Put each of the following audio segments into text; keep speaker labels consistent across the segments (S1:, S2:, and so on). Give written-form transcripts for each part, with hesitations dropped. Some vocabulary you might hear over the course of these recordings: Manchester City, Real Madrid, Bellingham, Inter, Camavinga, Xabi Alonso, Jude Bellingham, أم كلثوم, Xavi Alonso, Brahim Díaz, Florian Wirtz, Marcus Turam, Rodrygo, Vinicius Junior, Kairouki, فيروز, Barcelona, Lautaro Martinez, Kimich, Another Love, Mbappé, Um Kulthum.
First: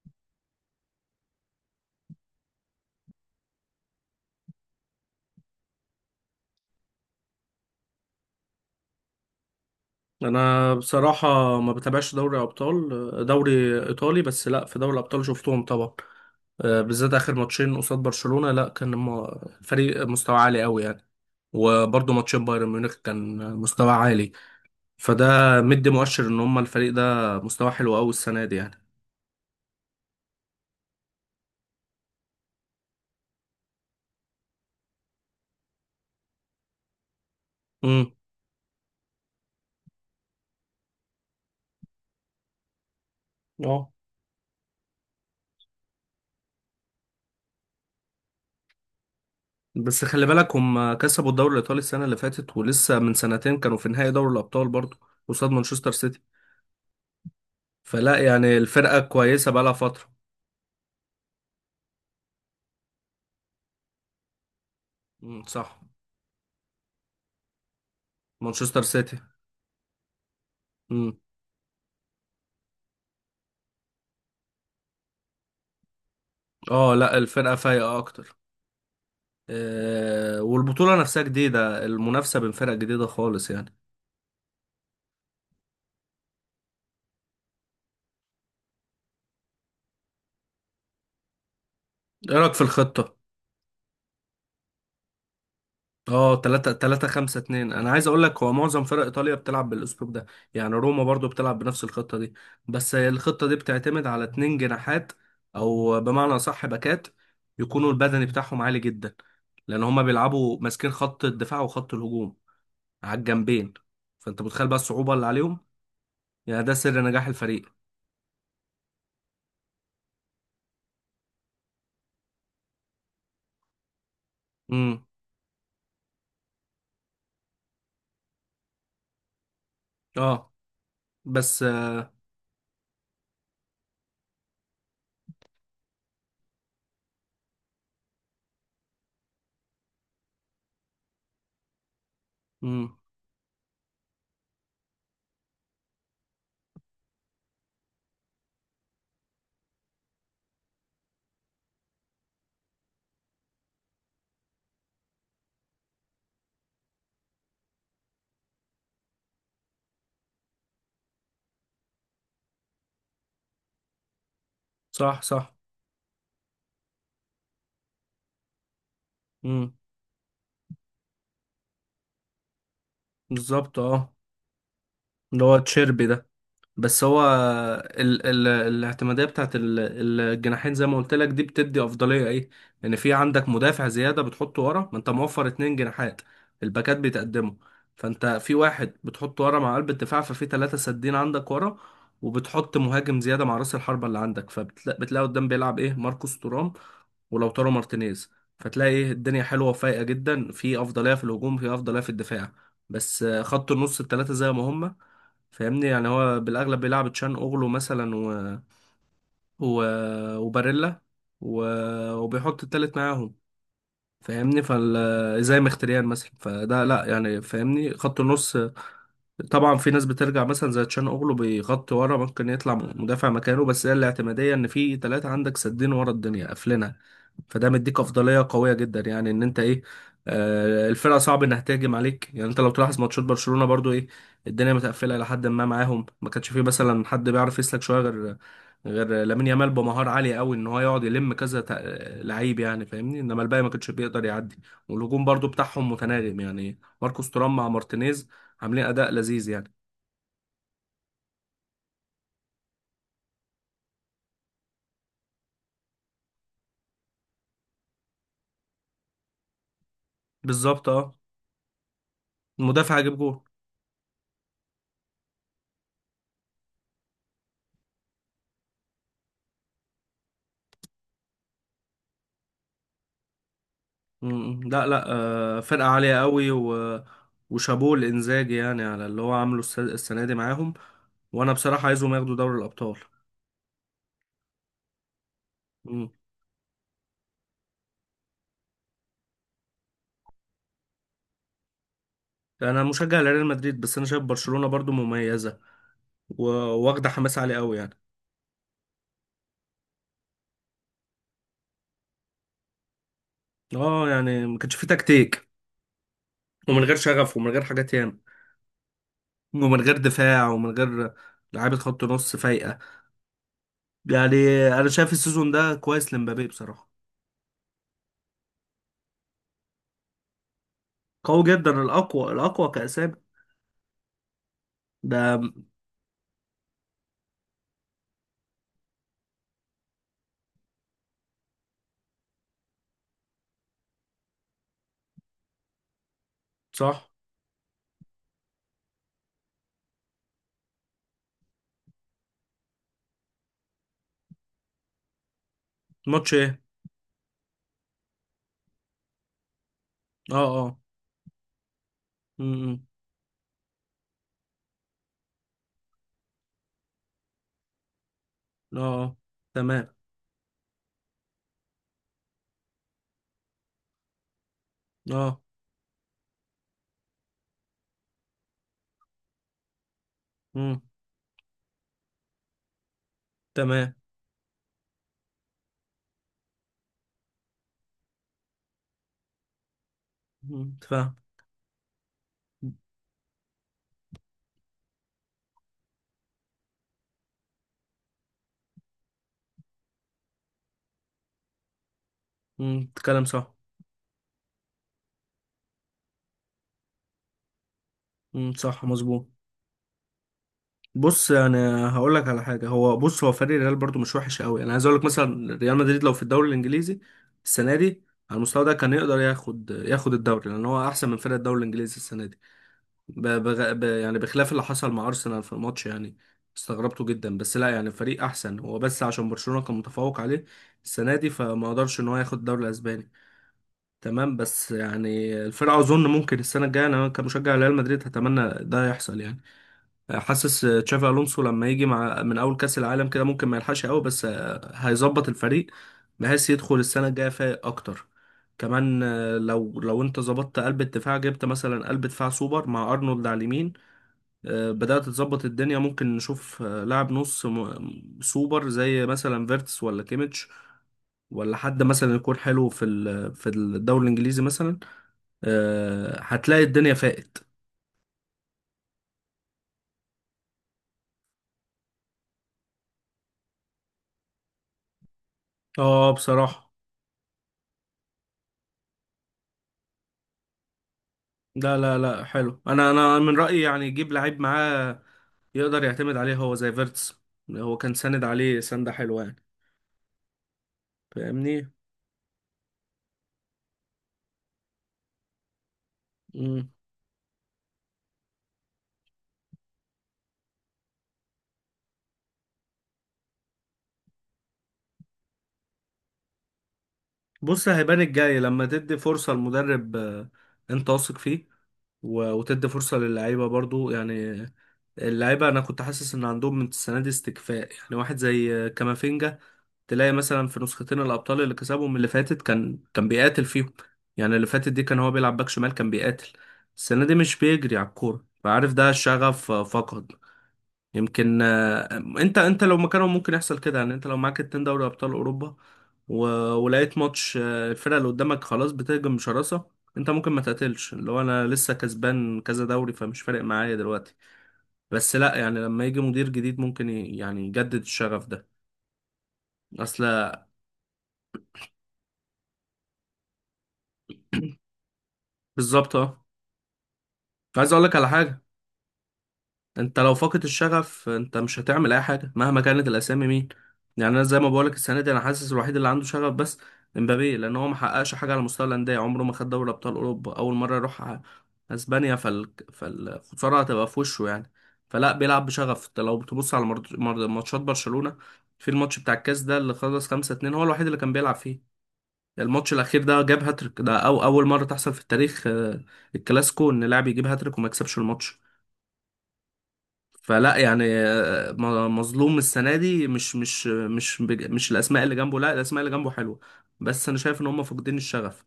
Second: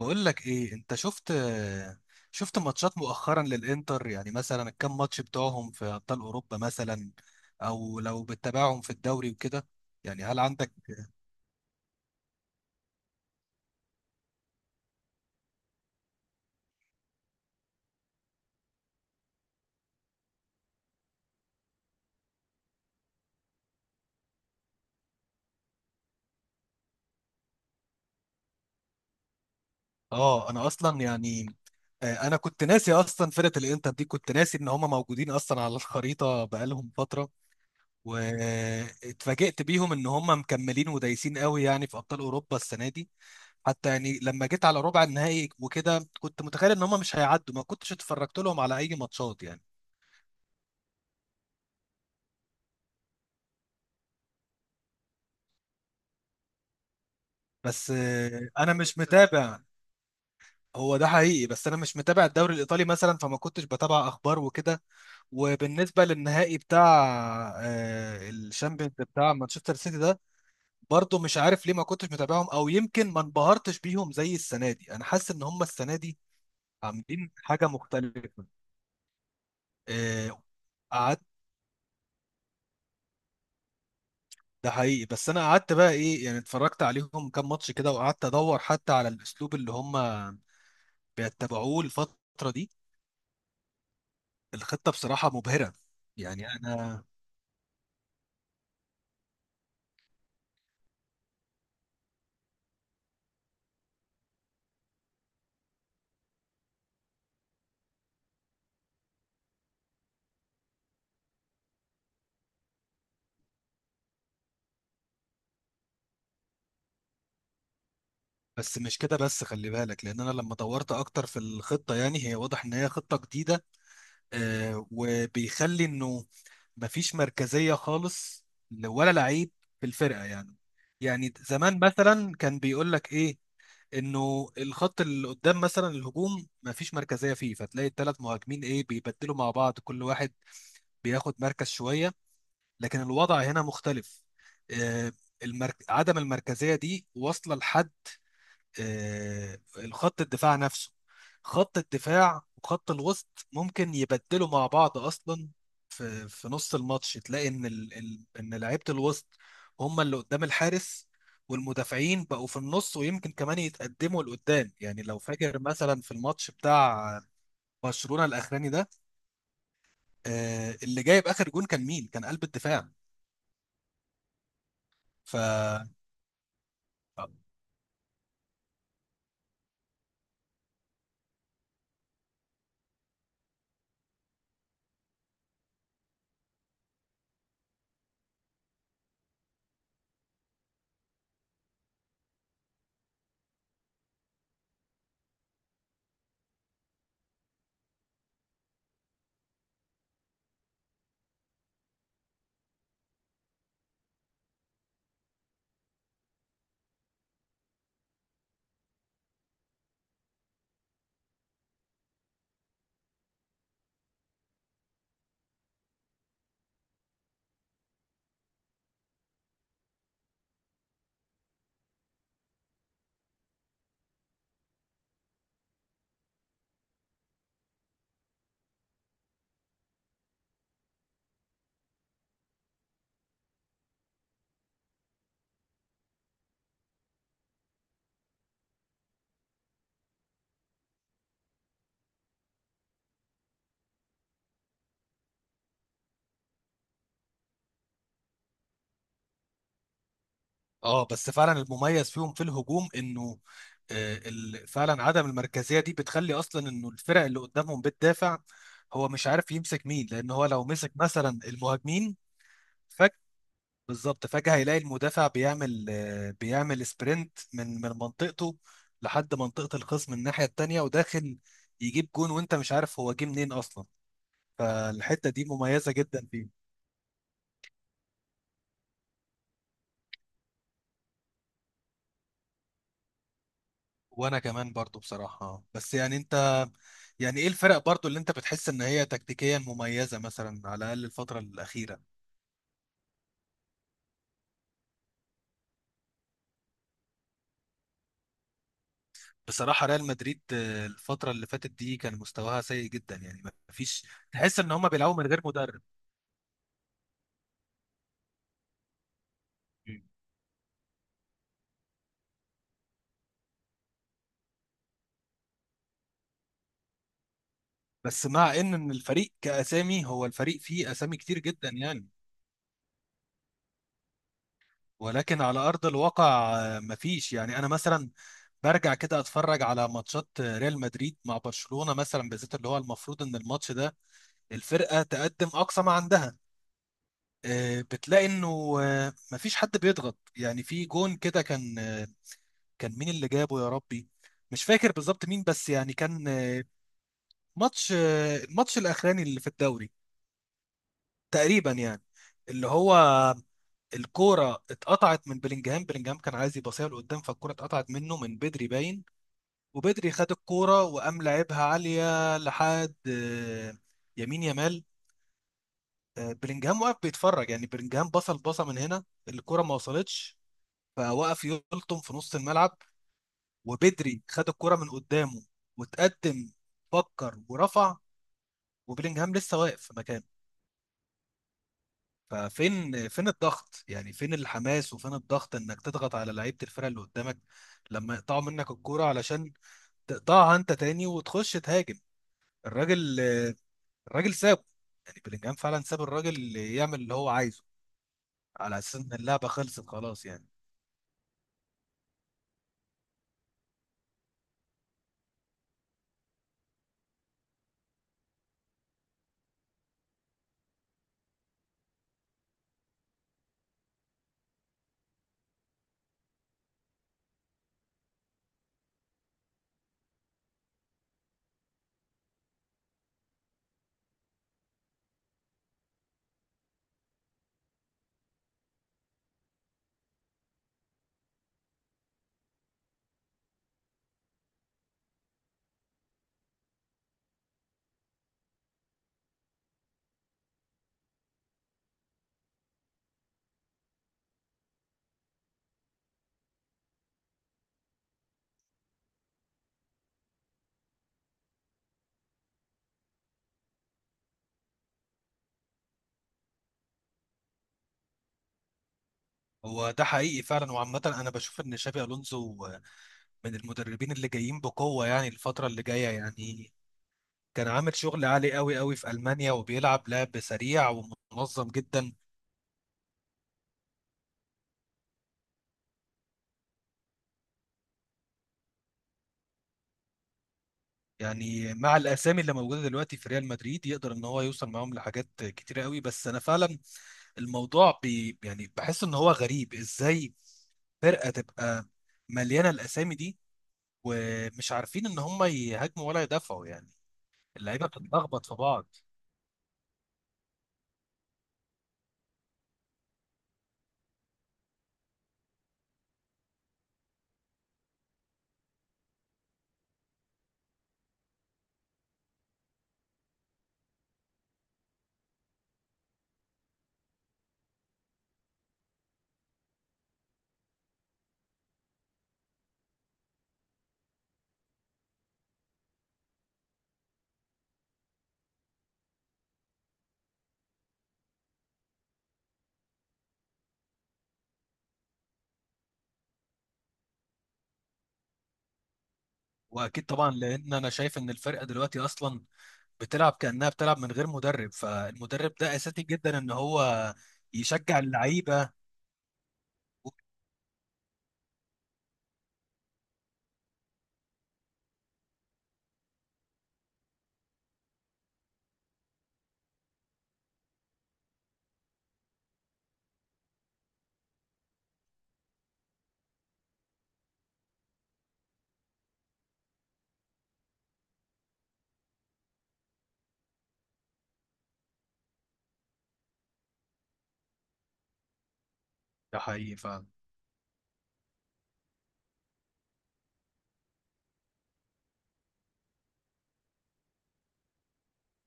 S1: بقول لك ايه انت شفت ماتشات مؤخرا للانتر، يعني مثلا الكام ماتش بتوعهم في ابطال اوروبا، مثلا او لو بتتابعهم في الدوري وكده، يعني هل عندك؟
S2: انا بصراحه ما بتابعش دوري ابطال، دوري ايطالي بس. لا، في دوري الابطال شفتهم طبعا. آه، بالذات اخر ماتشين قصاد برشلونه. لا كان الفريق مستوى عالي قوي يعني. وبرضه ماتشين بايرن ميونخ كان مستوى عالي. فده مدي مؤشر ان هم الفريق ده مستوى حلو قوي السنه دي يعني.
S1: اه انا اصلا يعني، انا كنت ناسي اصلا فرقة الانتر دي، كنت ناسي ان هم موجودين اصلا على الخريطة بقالهم فترة.
S2: امم.
S1: واتفاجئت بيهم ان هم مكملين ودايسين قوي يعني في ابطال اوروبا السنة دي. حتى
S2: اه،
S1: يعني لما جيت على ربع النهائي وكده كنت متخيل ان هم مش هيعدوا، ما كنتش اتفرجت لهم على اي ماتشات يعني.
S2: بس خلي بالك هم كسبوا الدوري الايطالي السنه اللي فاتت، ولسه من سنتين كانوا في نهائي دوري الابطال برضه، قصاد مانشستر سيتي.
S1: بس
S2: فلا يعني
S1: انا مش
S2: الفرقه كويسه
S1: متابع.
S2: بقالها فتره.
S1: هو ده حقيقي، بس انا مش متابع الدوري الايطالي مثلا، فما كنتش بتابع اخبار وكده.
S2: امم، صح.
S1: وبالنسبه للنهائي بتاع
S2: مانشستر
S1: الشامبيونز
S2: سيتي.
S1: بتاع مانشستر سيتي ده،
S2: مم.
S1: برضو مش عارف ليه ما كنتش متابعهم، او يمكن ما انبهرتش بيهم زي السنه دي. انا حاسس ان هم السنه دي
S2: اه، لا،
S1: عاملين
S2: الفرقة
S1: حاجه
S2: فايقة اكتر.
S1: مختلفه.
S2: آه،
S1: آه،
S2: والبطولة
S1: قعدت
S2: نفسها جديدة، المنافسة بين فرق جديدة خالص يعني.
S1: ده حقيقي، بس انا قعدت بقى ايه يعني، اتفرجت عليهم كام ماتش كده وقعدت ادور حتى على الاسلوب اللي هم بيتبعوه
S2: ايه
S1: الفتره
S2: رأيك في
S1: دي.
S2: الخطة؟
S1: الخطة بصراحة مبهرة.
S2: اه،
S1: يعني
S2: 3
S1: أنا،
S2: 3 5 2. انا عايز اقول لك هو معظم فرق ايطاليا بتلعب بالاسلوب ده. يعني روما برضو بتلعب بنفس الخطة دي. بس هي الخطة دي بتعتمد على اتنين جناحات، او بمعنى اصح باكات، يكونوا البدني بتاعهم عالي جدا، لان هما بيلعبوا ماسكين خط الدفاع وخط الهجوم على الجنبين. فانت متخيل بقى الصعوبة اللي عليهم. يعني ده سر نجاح الفريق.
S1: بس مش كده، بس خلي بالك، لأن أنا لما دورت أكتر في الخطة يعني، هي واضح إن هي خطة جديدة.
S2: امم.
S1: وبيخلي إنه مفيش مركزية خالص، ولا لعيب في الفرقة
S2: اه.
S1: يعني. يعني
S2: بس.
S1: زمان مثلا كان بيقول لك إيه، إنه الخط اللي قدام مثلا الهجوم مفيش مركزية فيه، فتلاقي الثلاث مهاجمين إيه بيبدلوا مع بعض، كل واحد بياخد مركز شوية.
S2: امم،
S1: لكن الوضع هنا مختلف. آه، عدم المركزية دي واصلة لحد الخط الدفاع نفسه. خط الدفاع وخط الوسط ممكن يبدلوا مع بعض أصلا، في نص الماتش تلاقي إن إن لعيبة الوسط هم اللي قدام الحارس، والمدافعين بقوا في النص، ويمكن كمان يتقدموا لقدام. يعني لو
S2: صح صح.
S1: فاكر مثلا في الماتش بتاع برشلونة الأخراني ده،
S2: امم.
S1: اللي جايب آخر جون كان مين؟ كان قلب الدفاع.
S2: بالظبط، اه.
S1: ف
S2: اللي هو تشيربي ده. بس هو ال ال الاعتمادية بتاعت الجناحين زي ما قلت لك دي بتدي أفضلية إيه؟ إن في عندك مدافع زيادة بتحطه ورا ما أنت موفر اتنين جناحات. الباكات بيتقدموا. فأنت في واحد بتحطه ورا مع قلب الدفاع، ففي تلاتة سادين عندك ورا، وبتحط مهاجم زيادة مع رأس الحربة اللي عندك، فبتلاقي قدام بيلعب إيه؟ ماركوس تورام ولوتارو مارتينيز. فتلاقي إيه؟ الدنيا حلوة وفايقة جدا، في أفضلية في الهجوم، في أفضلية في الدفاع. بس آه، خط النص التلاتة زي ما هما، فاهمني. يعني هو بالاغلب بيلعب تشان اوغلو مثلا و... وباريلا و... وبيحط التالت معاهم. فاهمني، زي مختريان مثلا. فده لا يعني. فاهمني، خط النص طبعا في ناس بترجع مثلا زي تشان اوغلو بيغطي ورا، ممكن يطلع مدافع مكانه. بس هي الاعتماديه ان في ثلاثه عندك سدين ورا، الدنيا قافلينها. فده مديك افضليه قويه جدا، يعني ان انت ايه؟ آه، الفرقه صعب انها تهاجم عليك يعني. انت لو تلاحظ ماتشات برشلونه برضو ايه؟ الدنيا متقفله لحد ما معاهم. ما كانش فيه مثلا حد بيعرف يسلك شويه غير لامين يامال بمهارة عالية قوي، ان هو يقعد يلم كذا لعيب يعني. فاهمني، انما الباقي ما كانش بيقدر يعدي. والهجوم برضو بتاعهم متناغم يعني ماركوس تورام مع مارتينيز عاملين اداء لذيذ يعني.
S1: اه، بس فعلا المميز فيهم في الهجوم انه فعلا عدم المركزيه دي بتخلي اصلا انه الفرق اللي قدامهم بتدافع هو مش عارف يمسك مين، لان هو لو
S2: بالظبط،
S1: مسك
S2: اه.
S1: مثلا المهاجمين
S2: المدافع
S1: فجأة.
S2: هيجيب جول.
S1: بالظبط فجأة هيلاقي المدافع بيعمل سبرنت من منطقته لحد منطقة الخصم الناحية التانية وداخل، يجيب جون وانت مش عارف هو جه منين اصلا.
S2: م- م. لا لا.
S1: فالحتة دي
S2: آه، فرقة
S1: مميزة
S2: عالية
S1: جدا
S2: قوي
S1: فيه.
S2: وشابوه الانزاجي يعني على اللي هو عامله السنة دي معاهم. وانا بصراحة عايزهم ياخدوا دوري الابطال.
S1: وانا كمان برضو بصراحة، بس
S2: م.
S1: يعني انت، يعني ايه الفرق برضو اللي انت بتحس ان هي تكتيكيا مميزة، مثلا على الاقل الفترة الاخيرة؟
S2: انا مشجع لريال مدريد، بس انا شايف برشلونة برضو مميزة و- واخدة حماس عالي قوي يعني.
S1: بصراحة ريال مدريد الفترة اللي فاتت دي كان مستواها سيء جدا، يعني ما فيش،
S2: اه يعني ما
S1: تحس ان
S2: كانش فيه
S1: هم بيلعبوا من غير
S2: تكتيك،
S1: مدرب.
S2: ومن غير شغف ومن غير حاجات ياما، ومن غير
S1: مم.
S2: دفاع ومن غير لعيبة خط نص فايقة يعني. أنا شايف السيزون ده كويس لمبابي بصراحة.
S1: بس مع إن الفريق كاسامي، هو الفريق فيه اسامي كتير
S2: قوي جدا،
S1: جدا يعني،
S2: الأقوى الأقوى كأسامي. ده.
S1: ولكن على ارض الواقع مفيش. يعني انا مثلا برجع كده اتفرج على ماتشات ريال مدريد مع برشلونة مثلا، بالذات اللي هو المفروض ان الماتش ده الفرقة تقدم أقصى ما عندها،
S2: صح.
S1: بتلاقي إنه مفيش حد بيضغط. يعني في جون كده كان مين اللي جابه يا ربي، مش فاكر بالظبط مين، بس يعني كان
S2: ماتش إيه؟
S1: آه، ماتش آه، الماتش الأخراني اللي في الدوري
S2: أه، أه.
S1: تقريبا يعني. اللي
S2: م.
S1: هو الكورة اتقطعت من بلينجهام. بلينجهام كان عايز يباصيها لقدام، فالكورة اتقطعت منه من بدري
S2: أه،
S1: باين.
S2: أه. تمام.
S1: وبدري خد الكورة وقام لعبها عالية لحد يمين يمال.
S2: أه.
S1: بلينجهام واقف بيتفرج، يعني بلينجهام بصل بصه من هنا الكره ما وصلتش،
S2: م.
S1: فوقف يلطم في نص الملعب.
S2: تمام.
S1: وبدري خد الكره من قدامه وتقدم، فكر ورفع، وبلينجهام لسه واقف في مكانه.
S2: م. فاهم.
S1: ففين الضغط، يعني فين الحماس وفين الضغط انك تضغط على لعيبه الفرقه اللي قدامك لما يقطعوا منك الكوره علشان تقطعها انت تاني وتخش تهاجم.
S2: م.
S1: الراجل
S2: كلام صح.
S1: آه، الراجل سابه، يعني بلينجهام فعلا ساب الراجل يعمل اللي هو عايزه،
S2: م.
S1: على
S2: صح،
S1: اساس ان
S2: مظبوط.
S1: اللعبه خلصت خلاص يعني.
S2: بص انا هقول لك على حاجه. هو بص، هو فريق الريال برضو مش وحش قوي. انا عايز اقول لك مثلا ريال مدريد لو في الدوري الانجليزي السنه دي على المستوى ده كان يقدر ياخد الدوري، لان هو احسن من فرق الدوري الانجليزي السنه دي. يعني بخلاف اللي حصل مع ارسنال في الماتش يعني، استغربته جدا. بس لا يعني فريق احسن هو، بس عشان برشلونه كان متفوق عليه السنه دي فما قدرش ان هو ياخد الدوري الاسباني. تمام. بس يعني الفرقه اظن ممكن السنه الجايه، انا كمشجع ريال مدريد هتمنى ده يحصل يعني. حاسس آه، تشافي الونسو لما يجي مع من اول كاس العالم كده ممكن ما يلحقش قوي، بس آه، هيظبط الفريق بحيث يدخل السنه الجايه فايق اكتر. كمان آه، لو انت ظبطت قلب الدفاع، جبت مثلا قلب دفاع سوبر مع ارنولد على اليمين، آه، بدأت تظبط الدنيا. ممكن نشوف آه، لاعب نص سوبر زي مثلا فيرتس ولا كيميتش، ولا حد مثلا يكون حلو في الدوري الانجليزي مثلا، آه، هتلاقي الدنيا فاقت.
S1: هو ده حقيقي فعلا، وعامة أنا بشوف إن شابي ألونسو من المدربين اللي جايين بقوة يعني الفترة اللي جاية
S2: اه بصراحة.
S1: يعني. كان عامل شغل عالي قوي قوي في ألمانيا، وبيلعب لعب سريع ومنظم
S2: لا لا
S1: جدا.
S2: لا، حلو. انا من رأيي يعني يجيب لعيب معاه يقدر يعتمد عليه، هو زي فيرتس. هو كان ساند عليه سندة حلوة يعني. فاهمني.
S1: يعني مع الأسامي اللي موجودة دلوقتي في ريال مدريد يقدر إن هو يوصل معاهم لحاجات كتيرة قوي. بس أنا
S2: مم.
S1: فعلا الموضوع بي يعني بحس إن هو غريب إزاي فرقة تبقى مليانة الأسامي دي ومش عارفين إن هم يهاجموا ولا يدافعوا يعني،
S2: بص
S1: اللعيبة
S2: هيبان الجاي
S1: بتتلخبط في
S2: لما
S1: بعض.
S2: تدي فرصة لمدرب آه، انت واثق فيه، وتدي فرصة للعيبة برضو يعني. اللعيبة انا كنت حاسس ان عندهم من السنة دي استكفاء، يعني واحد زي آه، كامافينجا تلاقي مثلا في نسختين الابطال اللي كسبهم اللي فاتت كان بيقاتل فيهم. يعني اللي فاتت دي كان هو بيلعب باك شمال كان بيقاتل. السنه دي مش بيجري على الكوره، فعارف ده الشغف آه، فقد. يمكن آه، انت لو مكانه ممكن يحصل كده يعني. انت لو معاك اتنين دوري ابطال اوروبا، و... ولقيت ماتش آه، الفرقه اللي قدامك خلاص بتهجم بشراسه، انت ممكن ما تقاتلش، اللي هو انا لسه كسبان كذا دوري فمش فارق معايا دلوقتي. بس لا يعني لما يجي مدير جديد ممكن يعني يجدد الشغف ده. اصل.
S1: واكيد طبعا، لان انا شايف ان الفرقه دلوقتي اصلا بتلعب كانها بتلعب من غير مدرب، فالمدرب ده
S2: بالظبط،
S1: اساسي
S2: اه.
S1: جدا ان هو
S2: عايز اقول لك
S1: يشجع
S2: على حاجه.
S1: اللعيبه.
S2: انت لو فاقد الشغف انت مش هتعمل اي حاجه مهما كانت الاسامي مين. يعني انا زي ما بقول لك السنه دي، انا حاسس الوحيد اللي عنده شغف بس امبابي، لان هو ما حققش حاجه على مستوى الانديه، عمره ما خد دوري ابطال اوروبا، اول مره يروح اسبانيا، فالخساره هتبقى في وشه يعني. فلا بيلعب بشغف. انت لو تبص على ماتشات برشلونه في الماتش بتاع الكاس ده اللي خلص 5 2، هو الوحيد اللي كان بيلعب فيه. الماتش الاخير ده جاب هاتريك، ده أو اول مره تحصل في التاريخ آه، الكلاسيكو ان لاعب يجيب هاتريك وما يكسبش الماتش.
S1: ده حقيقي فعلا.
S2: فلا يعني آه، مظلوم السنه دي، مش مش الاسماء اللي جنبه. لا، الاسماء اللي جنبه حلوه بس انا شايف ان هم فاقدين الشغف.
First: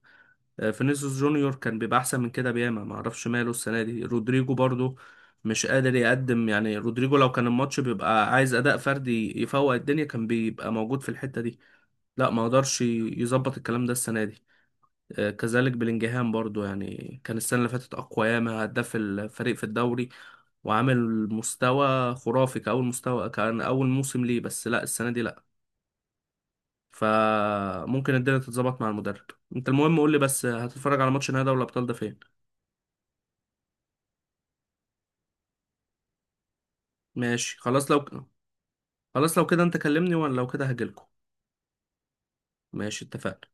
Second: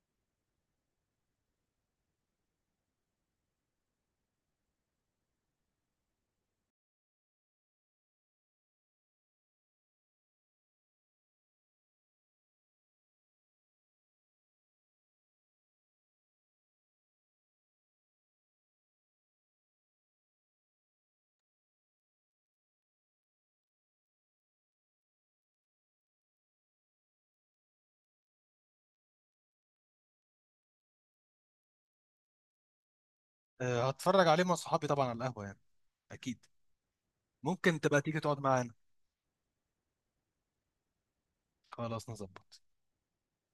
S2: آه، فينيسيوس جونيور كان بيبقى احسن من كده بياما، ما اعرفش ماله السنه دي. رودريجو برضو مش قادر يقدم يعني، رودريجو لو كان الماتش بيبقى عايز اداء فردي يفوق الدنيا كان بيبقى موجود في الحته دي. لا ما قدرش يظبط الكلام ده السنه دي. آه، كذلك بلينجهام برضو يعني كان السنه اللي فاتت اقوى ياما، هداف الفريق في الدوري وعامل مستوى خرافي، كأول مستوى كان أول موسم ليه. بس لا، السنة دي لا. فممكن الدنيا تتظبط مع المدرب. انت المهم قول لي، بس هتتفرج على ماتش نهائي دوري الأبطال ده فين؟
S1: أه، هتفرج عليه مع صحابي طبعا على القهوه يعني. اكيد
S2: ماشي،
S1: ممكن
S2: خلاص.
S1: تبقى تيجي تقعد معانا.
S2: خلاص لو كده انت كلمني، وانا لو كده هجيلكوا.
S1: خلاص نظبط.
S2: ماشي، اتفقنا.